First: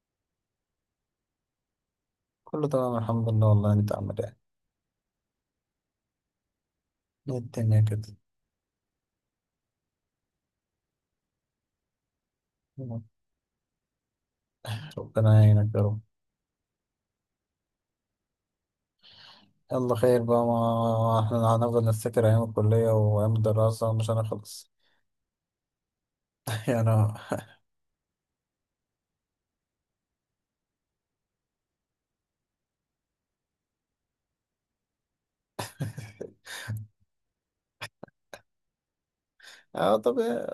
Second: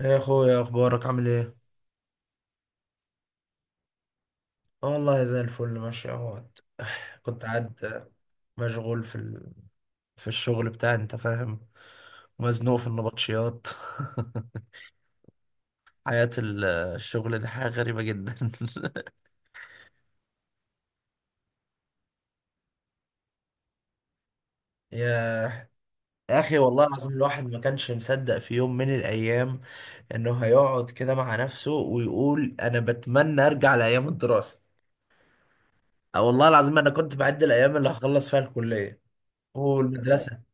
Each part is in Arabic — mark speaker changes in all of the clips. Speaker 1: يا اخويا اخبارك عامل ايه؟
Speaker 2: كله تمام، الحمد لله. والله انت عامل ايه؟
Speaker 1: اه والله زي الفل ماشي اهوت.
Speaker 2: ايه
Speaker 1: كنت قاعد
Speaker 2: الدنيا كده؟
Speaker 1: مشغول في الشغل بتاعي، انت فاهم، مزنوق في النبطشيات.
Speaker 2: ربنا يعينك يا رب.
Speaker 1: حياة الشغل دي حاجة غريبة جدا.
Speaker 2: يلا خير بقى، ما احنا هنفضل نفتكر ايام الكلية وايام الدراسة مش هنخلص.
Speaker 1: يا يا اخي والله
Speaker 2: يعني.
Speaker 1: العظيم الواحد ما كانش مصدق في يوم من الايام انه هيقعد كده مع نفسه ويقول انا بتمنى ارجع لايام الدراسة. اه والله العظيم انا كنت بعد الايام اللي هخلص فيها الكلية
Speaker 2: اه،
Speaker 1: والمدرسة.
Speaker 2: طبيعي.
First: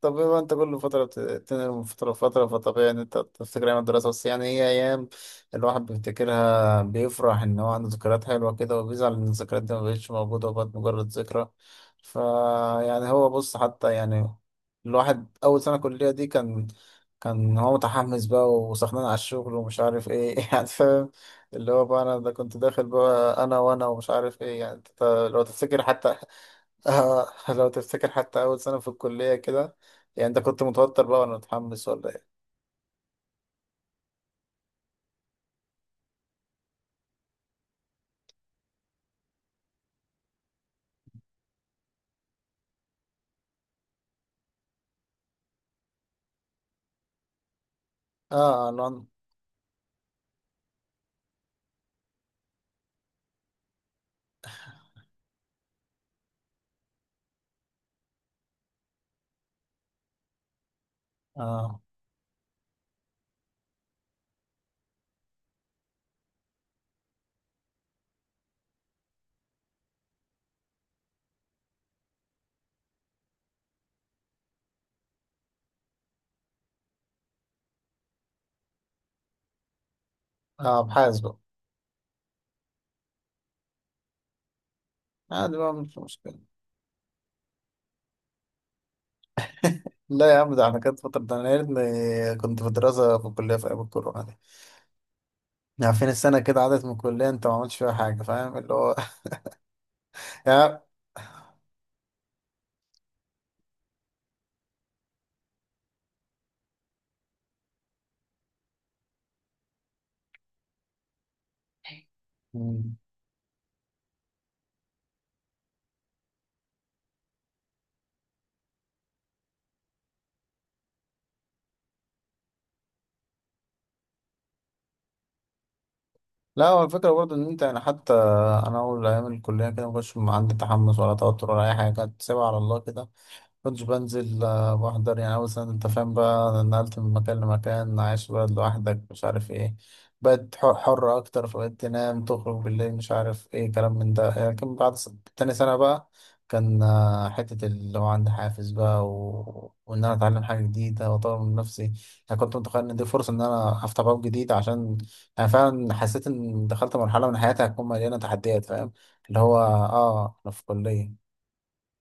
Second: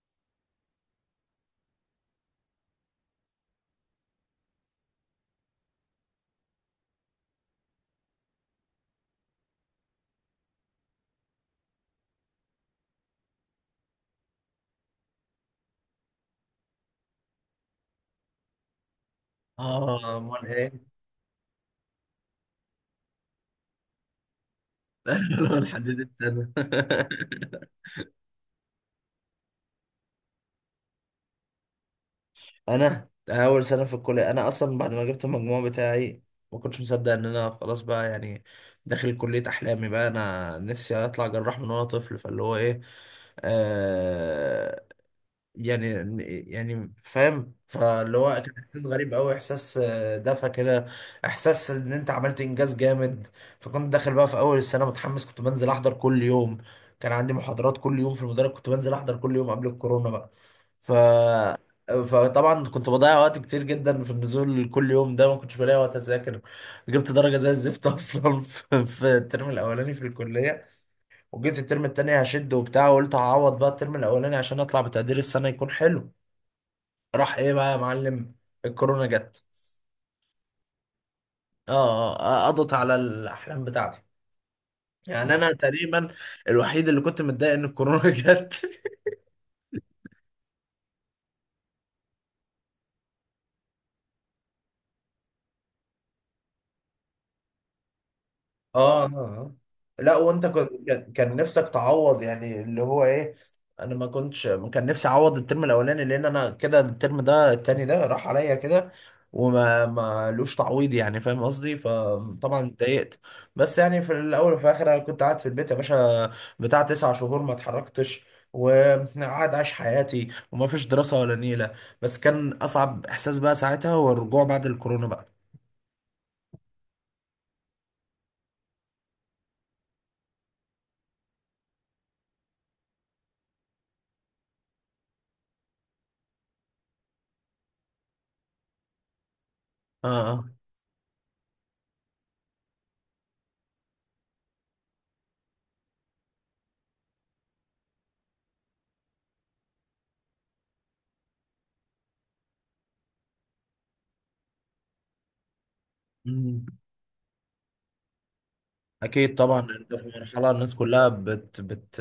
Speaker 2: طب بما انت كل فترة بتنقل من فترة لفترة، فطبيعي ان انت تفتكر ايام الدراسة. بس يعني هي ايام الواحد بيفتكرها بيفرح ان هو عنده ذكريات حلوة كده، وبيزعل ان الذكريات دي مبقتش موجودة وبقت مجرد ذكرى. فا يعني هو بص، حتى يعني الواحد اول سنة كلية دي كان هو متحمس بقى وسخنان على الشغل ومش عارف
Speaker 1: اه
Speaker 2: ايه.
Speaker 1: امال
Speaker 2: يعني
Speaker 1: ايه؟
Speaker 2: فاهم، اللي هو بقى انا ده كنت داخل بقى انا ومش عارف ايه، يعني انت لو
Speaker 1: انا
Speaker 2: تفتكر
Speaker 1: لحد دي
Speaker 2: حتى.
Speaker 1: السنه.
Speaker 2: لو تفتكر حتى أول سنة في الكلية كده. يعني أنت كنت متوتر بقى ولا متحمس ولا إيه؟
Speaker 1: انا اول سنه في الكليه، انا اصلا بعد ما جبت المجموع بتاعي ما كنتش مصدق ان انا خلاص بقى، يعني داخل كليه احلامي، بقى انا نفسي اطلع جراح من وانا طفل، فاللي هو ايه، آه يعني، يعني فاهم، فاللي هو كان
Speaker 2: آه آه،
Speaker 1: احساس
Speaker 2: لون.
Speaker 1: غريب قوي، احساس دفى كده، احساس ان انت عملت انجاز جامد. فكنت داخل بقى في اول السنه متحمس، كنت بنزل احضر كل يوم، كان عندي محاضرات كل يوم في المدرج، كنت بنزل احضر كل يوم قبل الكورونا بقى. ف...
Speaker 2: آه
Speaker 1: فطبعا كنت بضيع وقت كتير جدا في النزول كل يوم ده، ما كنتش بلاقي وقت اذاكر. جبت درجه زي الزفت اصلا في الترم الاولاني في الكليه. وجيت الترم التاني هشد وبتاع، وقلت هعوض بقى الترم الاولاني عشان اطلع بتقدير السنه يكون حلو. راح ايه بقى يا معلم؟ الكورونا جت.
Speaker 2: آه، أبحاث بقى.
Speaker 1: اه، قضت على الاحلام بتاعتي. يعني انا
Speaker 2: عادي بقى، مش
Speaker 1: تقريبا
Speaker 2: مشكلة.
Speaker 1: الوحيد اللي كنت متضايق ان الكورونا جت.
Speaker 2: لا يا عم، ده أنا كانت فترة، ده أنا يا ريتني كنت في دراسة في الكلية في أيام الكورونا دي. يعني فين السنة كده عدت من الكلية، أنت ما عملتش فيها حاجة، فاهم اللي
Speaker 1: اه،
Speaker 2: هو.
Speaker 1: آه، آه. لا، وانت
Speaker 2: يعني.
Speaker 1: كان نفسك تعوض، يعني اللي هو ايه. انا ما كنتش، كان نفسي اعوض الترم الاولاني، لان انا كده الترم ده التاني ده راح عليا كده، وما ما لوش تعويض يعني، فاهم قصدي، فطبعا
Speaker 2: مم.
Speaker 1: اتضايقت. بس يعني في الاول وفي الاخر انا كنت قاعد في البيت يا باشا، بتاع تسع شهور ما اتحركتش، وقاعد عايش حياتي وما فيش دراسة ولا نيلة. بس كان اصعب احساس بقى ساعتها هو الرجوع بعد الكورونا بقى.
Speaker 2: لا، هو الفكرة برضه إن أنت يعني حتى أنا أول أيام الكلية كده ما كنتش عندي تحمس ولا توتر ولا أي حاجة، كنت سايبها على الله كده. كنتش بنزل، بحضر يعني أول سنة. أنت فاهم بقى نقلت من مكان لمكان، عايش بقى لوحدك، مش عارف إيه.
Speaker 1: اه،
Speaker 2: بقت حرة أكتر، فبقيت تنام تخرج بالليل، مش عارف إيه كلام من ده. لكن بعد تاني سنة بقى كان، حتة اللي هو عندي حافز بقى، و... وإن أنا أتعلم حاجة جديدة وأطور من نفسي. أنا كنت متخيل إن دي فرصة إن أنا أفتح باب جديد، عشان أنا فعلا حسيت إن
Speaker 1: اه،
Speaker 2: دخلت مرحلة من حياتي هتكون مليانة تحديات، فاهم.
Speaker 1: اكيد
Speaker 2: اللي هو
Speaker 1: طبعا. انت في مرحله
Speaker 2: أنا في
Speaker 1: الناس كلها
Speaker 2: كلية.
Speaker 1: بت،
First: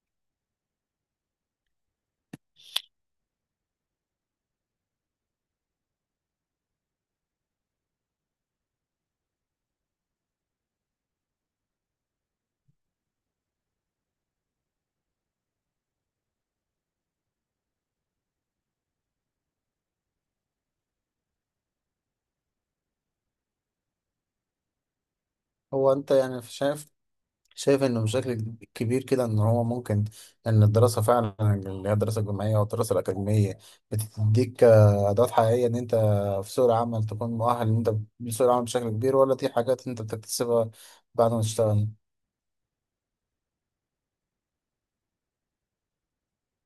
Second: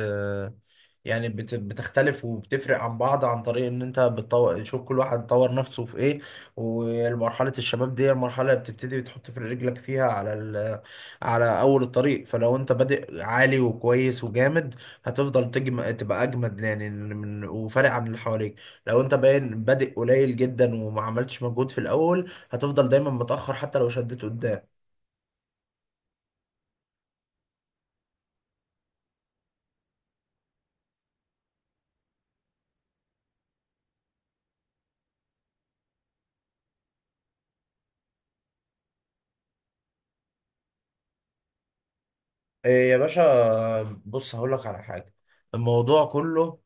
Speaker 1: يعني بتختلف وبتفرق عن بعض، عن طريق ان انت بتطور، شوف كل واحد طور نفسه في ايه. ومرحله الشباب دي المرحله اللي بتبتدي بتحط في رجلك فيها على اول الطريق، فلو انت بادئ عالي وكويس وجامد هتفضل تبقى اجمد، وفارق عن اللي حواليك. لو انت باين بادئ قليل جدا وما عملتش مجهود في الاول هتفضل دايما متاخر حتى لو شديت قدام.
Speaker 2: هو انت يعني شايف انه بشكل كبير كده ان هو ممكن ان الدراسه فعلا، اللي هي الدراسه الجامعيه والدراسه الاكاديميه، بتديك ادوات حقيقيه ان انت في سوق العمل تكون مؤهل ان انت لسوق العمل بشكل كبير، ولا دي حاجات انت بتكتسبها بعد ما تشتغل؟
Speaker 1: إيه يا باشا؟ بص هقول لك على حاجة. الموضوع كله،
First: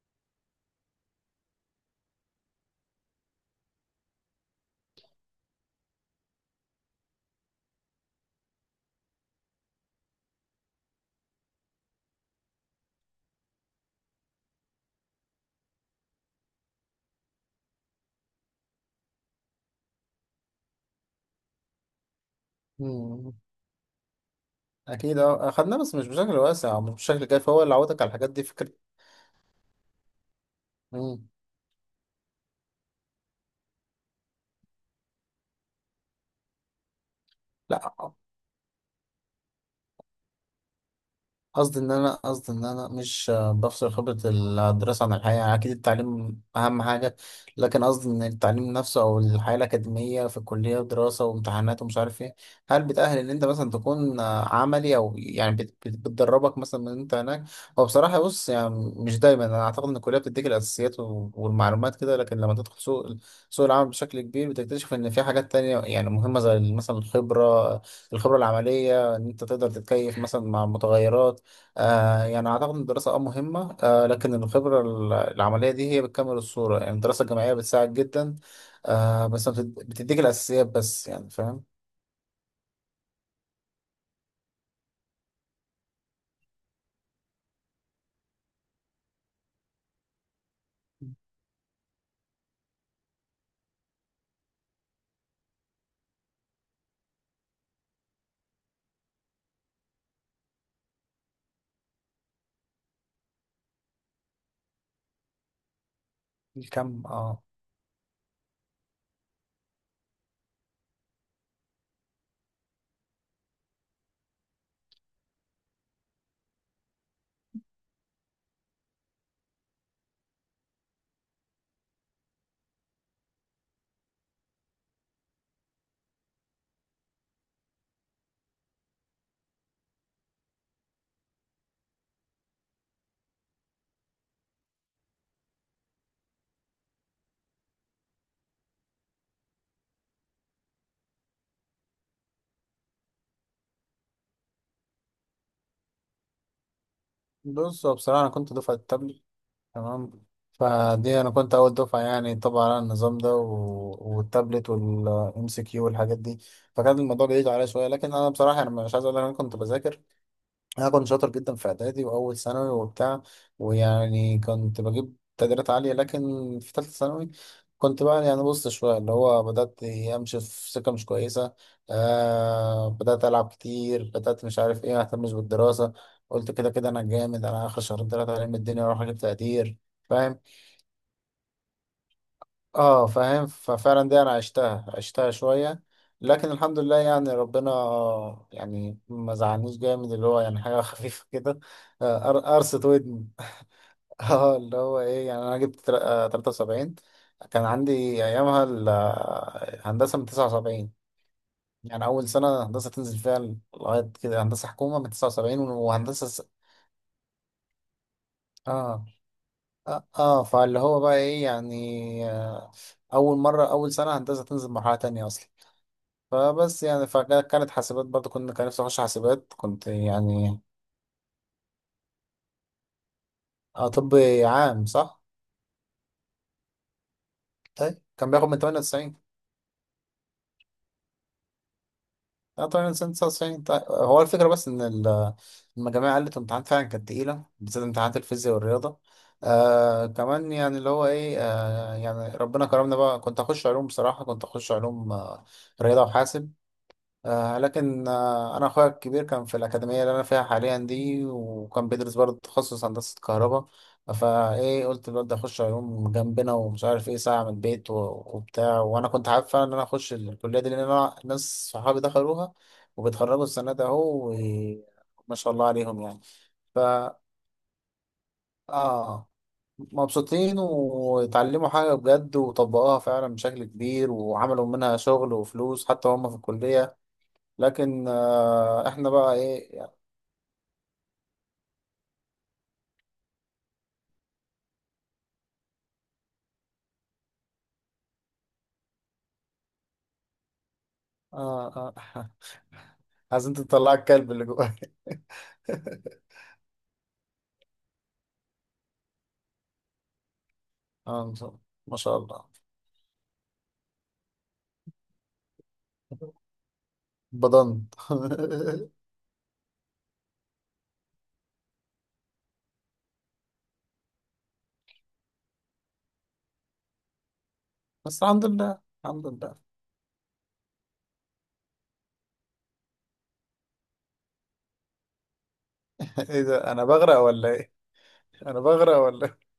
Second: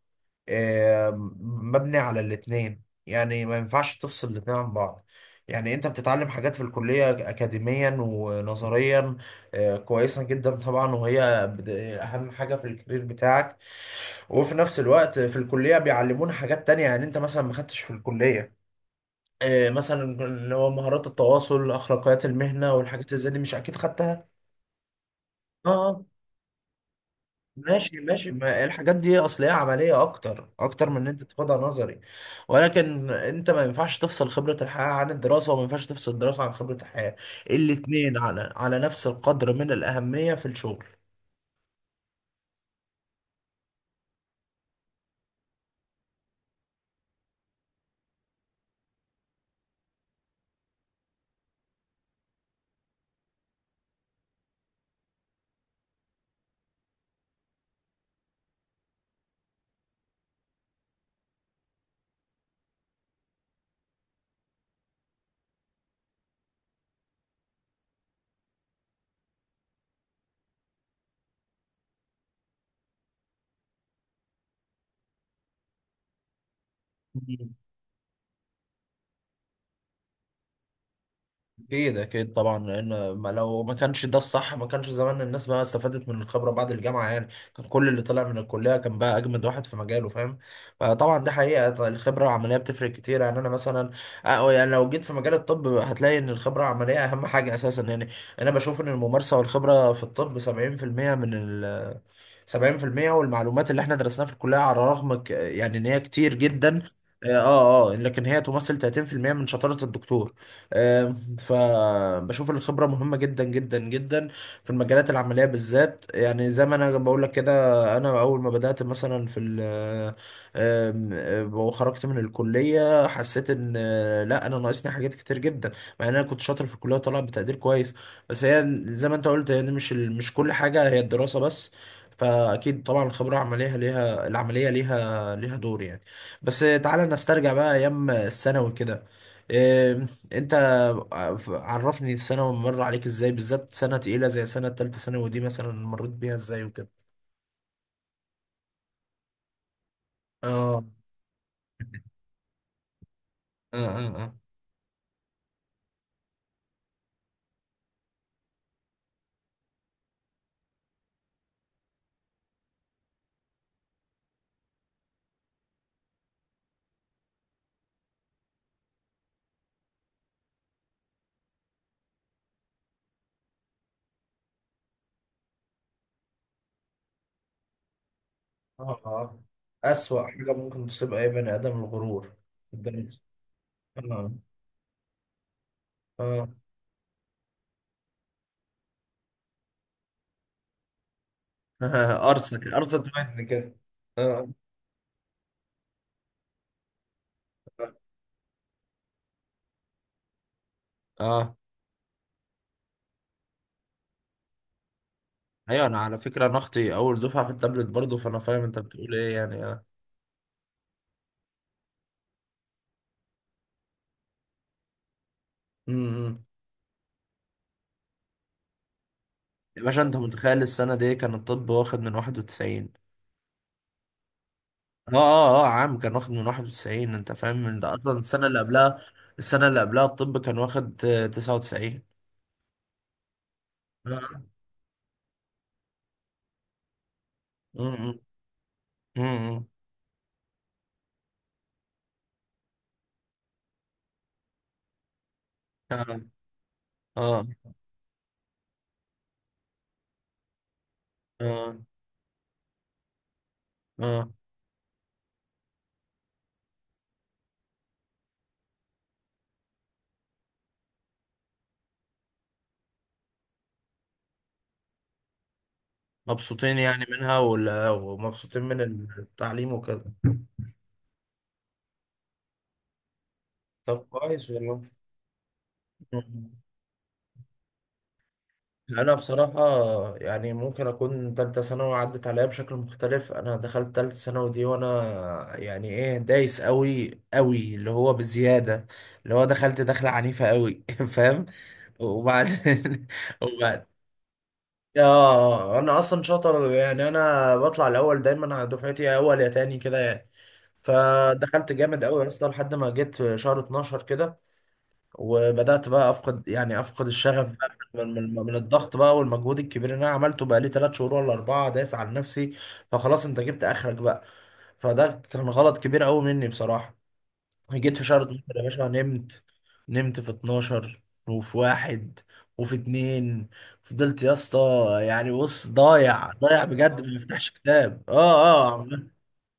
Speaker 1: إيه، مبني على الاتنين، يعني ما ينفعش تفصل الاتنين عن بعض. يعني انت بتتعلم حاجات في الكلية اكاديميا ونظريا، إيه، كويسة جدا طبعا، وهي اهم حاجة في الكارير بتاعك. وفي نفس الوقت في الكلية بيعلمونا حاجات تانية، يعني انت مثلا ما خدتش في الكلية، إيه، مثلا اللي هو مهارات التواصل، اخلاقيات المهنة والحاجات اللي زي
Speaker 2: مم.
Speaker 1: دي، مش اكيد خدتها.
Speaker 2: اكيد،
Speaker 1: اه،
Speaker 2: اخدناه بس
Speaker 1: آه.
Speaker 2: مش بشكل واسع أو مش بشكل كافي، هو اللي
Speaker 1: ماشي
Speaker 2: عودك على الحاجات
Speaker 1: ماشي،
Speaker 2: دي،
Speaker 1: ما
Speaker 2: فكره.
Speaker 1: الحاجات دي اصل هي عمليه اكتر، اكتر من ان انت
Speaker 2: مم.
Speaker 1: تاخدها نظري. ولكن انت ما ينفعش تفصل خبره الحياه عن الدراسه، وما ينفعش تفصل الدراسه عن خبره الحياه.
Speaker 2: لا
Speaker 1: الاتنين على على نفس القدر من الاهميه في الشغل.
Speaker 2: قصدي ان انا، قصدي ان انا مش بفصل خبرة الدراسة عن الحياة، يعني اكيد التعليم اهم حاجة. لكن قصدي ان التعليم نفسه او الحياة الاكاديمية في الكلية ودراسة وامتحانات ومش عارف ايه، هل بتأهل ان انت مثلا تكون عملي، او يعني بتدربك مثلا من انت هناك؟ هو بصراحة بص، يعني مش دايما. انا اعتقد ان الكلية بتديك الاساسيات والمعلومات كده، لكن لما تدخل سوق العمل بشكل كبير بتكتشف ان في حاجات تانية يعني مهمة، زي مثلا الخبرة العملية، ان انت تقدر تتكيف مثلا مع متغيرات. يعني أعتقد إن الدراسة مهمة، لكن الخبرة العملية دي هي بتكمل الصورة. يعني الدراسة الجامعية بتساعد جدا، آه بس ما بتد- بتديك الأساسيات بس، يعني فاهم.
Speaker 1: اكيد اكيد طبعا، لان ما لو ما كانش ده الصح ما كانش زمان الناس بقى استفادت من الخبره بعد الجامعه، يعني كان كل اللي طلع من الكليه كان بقى اجمد واحد في مجاله، فاهم؟ فطبعا ده حقيقه، الخبره العمليه بتفرق كتير. يعني انا مثلا، أه يعني لو جيت في مجال الطب هتلاقي ان الخبره العمليه اهم حاجه اساسا يعني. انا بشوف ان الممارسه والخبره في الطب 70% من ال 70%، والمعلومات اللي احنا درسناها في الكليه على الرغم يعني ان هي كتير جدا،
Speaker 2: الكم
Speaker 1: لكن هي تمثل 30% من شطاره الدكتور. آه، فبشوف ان الخبرة مهمة جدا جدا جدا في المجالات العملية بالذات، يعني زي ما انا بقول لك كده. انا اول ما بدأت مثلا في ال آم، آم، آه، وخرجت من الكلية حسيت ان لا انا ناقصني حاجات كتير جدا، مع ان انا كنت شاطر في الكلية وطالع بتقدير كويس. بس هي زي ما انت قلت، يعني مش كل حاجة هي الدراسة بس. فاكيد طبعا الخبرة العملية ليها، العملية ليها دور يعني. بس تعالى نسترجع بقى ايام الثانوي كده، إيه، انت، طب عرفني السنة مر عليك ازاي؟ بالذات سنة تقيلة زي سنة تالتة ثانوي دي مثلا، مريت بيها ازاي وكده؟
Speaker 2: بص. هو بصراحة أنا كنت دفعة التابلت، تمام.
Speaker 1: اه،
Speaker 2: فدي أنا كنت أول دفعة، يعني طبعا على النظام ده
Speaker 1: اه،
Speaker 2: و...
Speaker 1: اه، اه،
Speaker 2: والتابلت والإم سي كيو والحاجات دي. فكان الموضوع بعيد عليا شوية، لكن أنا بصراحة أنا مش عايز أقول لك أنا كنت بذاكر. انا كنت شاطر جدا في اعدادي واول ثانوي وبتاع، ويعني كنت بجيب تقديرات عاليه. لكن في ثالثه ثانوي كنت بقى يعني بص شويه، اللي هو بدات امشي في سكه مش كويسه. بدات العب كتير، بدات مش عارف ايه، ما اهتمش بالدراسه. قلت كده كده انا جامد، انا اخر شهرين ثلاثه علم الدنيا
Speaker 1: اه،
Speaker 2: اروح اجيب
Speaker 1: آه.
Speaker 2: تقدير،
Speaker 1: أسوأ
Speaker 2: فاهم.
Speaker 1: حاجة ممكن تصيب أي بني آدم الغرور.
Speaker 2: اه
Speaker 1: الدنيا.
Speaker 2: فاهم، ففعلا دي
Speaker 1: اه،
Speaker 2: انا عشتها، عشتها شوية.
Speaker 1: اه.
Speaker 2: لكن الحمد لله يعني ربنا، يعني ما زعلنيش جامد، اللي هو يعني حاجة خفيفة كده.
Speaker 1: أرسنال
Speaker 2: قرصة
Speaker 1: أرسنال
Speaker 2: ودن.
Speaker 1: تبعتني كده. اه،
Speaker 2: اه اللي هو ايه، يعني انا جبت 73. كان
Speaker 1: اه،
Speaker 2: عندي ايامها هندسة من 79،
Speaker 1: آه.
Speaker 2: يعني اول سنة هندسة تنزل فيها لغاية كده. هندسة حكومة من 79
Speaker 1: أيوة، أنا على
Speaker 2: وهندسة
Speaker 1: فكرة أنا أختي أول دفعة في التابلت برضه، فأنا فاهم أنت
Speaker 2: اه
Speaker 1: بتقول إيه، يعني اه.
Speaker 2: اه. فاللي هو بقى ايه، يعني اول مرة اول سنة هندسة تنزل مرحلة تانية اصلا.
Speaker 1: أمم.
Speaker 2: فبس يعني، فكانت حاسبات برضه، كان نفسي اخش حاسبات
Speaker 1: يا
Speaker 2: كنت
Speaker 1: باشا أنت
Speaker 2: يعني.
Speaker 1: متخيل السنة دي كان الطب واخد من 91؟
Speaker 2: اه طب، عام
Speaker 1: اه،
Speaker 2: صح؟
Speaker 1: اه، اه، عام كان واخد من 91، انت فاهم من ده؟
Speaker 2: طيب
Speaker 1: اصلا
Speaker 2: كان
Speaker 1: السنه
Speaker 2: بياخد
Speaker 1: اللي
Speaker 2: من
Speaker 1: قبلها،
Speaker 2: 98،
Speaker 1: السنه اللي قبلها الطب كان واخد 99.
Speaker 2: اه 98 99. طيب هو
Speaker 1: اه،
Speaker 2: الفكرة بس ان المجاميع قلت، الامتحانات فعلا كانت تقيلة، بالذات امتحانات
Speaker 1: م-
Speaker 2: الفيزياء والرياضة.
Speaker 1: م.
Speaker 2: آه كمان يعني اللي هو ايه، يعني ربنا كرمنا بقى. كنت اخش علوم، رياضة
Speaker 1: اه،
Speaker 2: وحاسب. لكن أنا أخويا الكبير كان في الأكاديمية اللي أنا فيها حاليا دي،
Speaker 1: اه،
Speaker 2: وكان بيدرس برضه تخصص هندسة كهرباء.
Speaker 1: اه.
Speaker 2: فإيه، قلت الواد ده أخش علوم جنبنا، ومش عارف إيه ساعة من البيت وبتاع. وأنا كنت حابب فعلا إن أنا أخش الكلية دي، لأن أنا ناس صحابي دخلوها وبيتخرجوا السنة ده أهو، وما شاء الله عليهم يعني.
Speaker 1: مبسوطين
Speaker 2: ف
Speaker 1: يعني منها ومبسوطين من
Speaker 2: آه
Speaker 1: التعليم وكده؟
Speaker 2: مبسوطين، واتعلموا حاجة بجد وطبقوها فعلا بشكل
Speaker 1: طب
Speaker 2: كبير،
Speaker 1: كويس،
Speaker 2: وعملوا منها شغل وفلوس حتى وهم في
Speaker 1: والله.
Speaker 2: الكلية. لكن احنا
Speaker 1: انا
Speaker 2: بقى
Speaker 1: بصراحه،
Speaker 2: ايه.
Speaker 1: يعني ممكن اكون تالتة ثانوي عدت عليا بشكل مختلف. انا دخلت تالتة ثانوي دي وانا يعني ايه، دايس قوي قوي، اللي هو بزياده، اللي هو دخلت دخله عنيفه قوي فاهم.
Speaker 2: آه آه
Speaker 1: وبعد
Speaker 2: عايزين
Speaker 1: وبعد،
Speaker 2: تطلع الكلب اللي جواك.
Speaker 1: اه انا اصلا شاطر، يعني انا بطلع الاول دايما على دفعتي يا اول يا تاني كده يعني.
Speaker 2: اه، إن شاء الله.
Speaker 1: فدخلت
Speaker 2: ما
Speaker 1: جامد
Speaker 2: شاء
Speaker 1: قوي
Speaker 2: الله.
Speaker 1: اصلا لحد ما جيت شهر 12 كده، وبدأت بقى أفقد يعني أفقد الشغف بقى
Speaker 2: بضنت.
Speaker 1: من الضغط بقى والمجهود الكبير اللي أنا عملته بقى لي تلات شهور ولا أربعة دايس على نفسي. فخلاص أنت جبت آخرك بقى. فده كان غلط كبير أوي مني بصراحة. جيت في شهر
Speaker 2: بس
Speaker 1: 12
Speaker 2: الحمد
Speaker 1: يا
Speaker 2: لله،
Speaker 1: باشا
Speaker 2: الحمد
Speaker 1: نمت،
Speaker 2: لله.
Speaker 1: نمت في 12، وفي واحد، وفي اتنين، فضلت يا اسطى، يعني بص ضايع
Speaker 2: ايه
Speaker 1: ضايع
Speaker 2: ده، انا
Speaker 1: بجد ما
Speaker 2: بغرق ولا
Speaker 1: بفتحش
Speaker 2: ايه؟
Speaker 1: كتاب،
Speaker 2: انا
Speaker 1: اه اه،
Speaker 2: بغرق
Speaker 1: عمال،
Speaker 2: ولا ايه؟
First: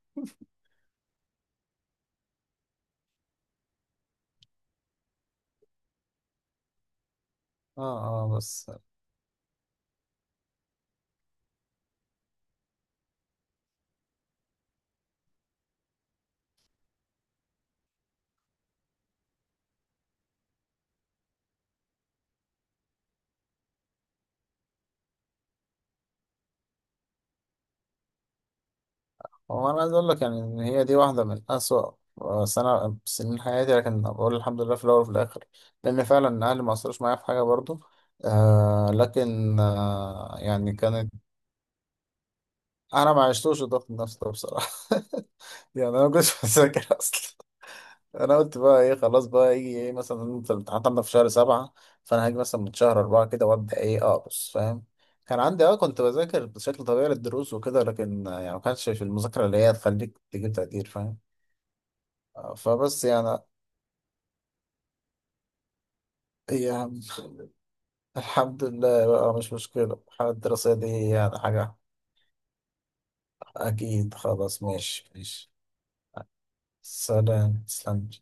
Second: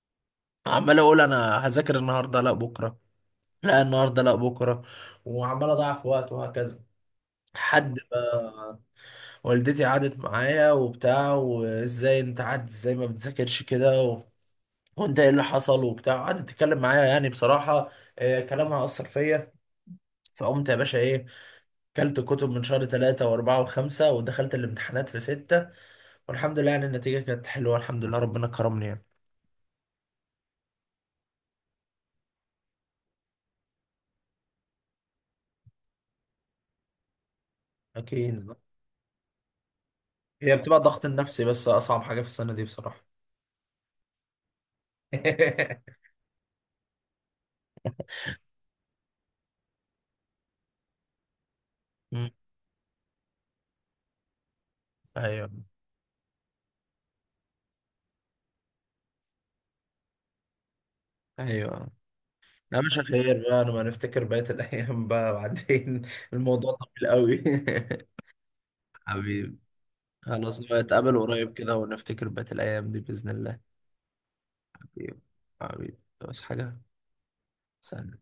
Speaker 1: عمال اقول انا هذاكر النهارده لا بكره، لا النهارده لا بكره، وعمال اضيع في وقت وهكذا، حد
Speaker 2: اه بس.
Speaker 1: ما والدتي قعدت معايا وبتاع، وازاي انت قعدت ازاي ما بتذاكرش كده وانت ايه اللي حصل وبتاع، قعدت تتكلم معايا يعني بصراحة، كلامها أثر فيا. فقمت يا باشا ايه، كلت كتب من شهر ثلاثة وأربعة وخمسة، ودخلت الامتحانات في ستة، والحمد لله يعني النتيجة كانت حلوة، الحمد لله ربنا كرمني يعني.
Speaker 2: هو انا عايز اقول لك، يعني ان هي دي واحده من اسوأ آه، سنه سنين حياتي، لكن بقول الحمد لله في الاول وفي الاخر، لان فعلا اهلي ما قصروش معايا في حاجه برضو.
Speaker 1: أكيد،
Speaker 2: لكن
Speaker 1: هي
Speaker 2: يعني
Speaker 1: بتبقى الضغط
Speaker 2: كان.
Speaker 1: النفسي بس أصعب حاجة في السنة دي بصراحة.
Speaker 2: انا ما عشتوش الضغط النفسي ده بصراحه. يعني انا ما كنتش بذاكر اصلا. انا قلت بقى ايه، خلاص بقى يجي ايه، مثلا انت الامتحانات عندك في شهر سبعة، فانا
Speaker 1: أمم،
Speaker 2: هاجي مثلا من شهر اربعة كده وابدا ايه اقص، فاهم. كان
Speaker 1: أيوه،
Speaker 2: عندي كنت بذاكر بشكل طبيعي للدروس وكده، لكن يعني ما كانش في المذاكره اللي هي تخليك تجيب تقدير، فاهم.
Speaker 1: أيوه. لا مش
Speaker 2: فبس يعني.
Speaker 1: خير بقى، انا ما نفتكر بقية الايام بقى بعدين،
Speaker 2: هي
Speaker 1: الموضوع طويل قوي.
Speaker 2: الحمد لله بقى، مش
Speaker 1: حبيبي.
Speaker 2: مشكله الحاله
Speaker 1: خلاص
Speaker 2: الدراسيه
Speaker 1: بقى
Speaker 2: دي
Speaker 1: نتقابل
Speaker 2: يعني
Speaker 1: قريب
Speaker 2: حاجه.
Speaker 1: كده ونفتكر بقية الايام دي باذن الله.
Speaker 2: اكيد خلاص، ماشي
Speaker 1: حبيبي،
Speaker 2: ماشي.
Speaker 1: حبيبي، بس حاجة.
Speaker 2: سلام، تسلم.
Speaker 1: سلام.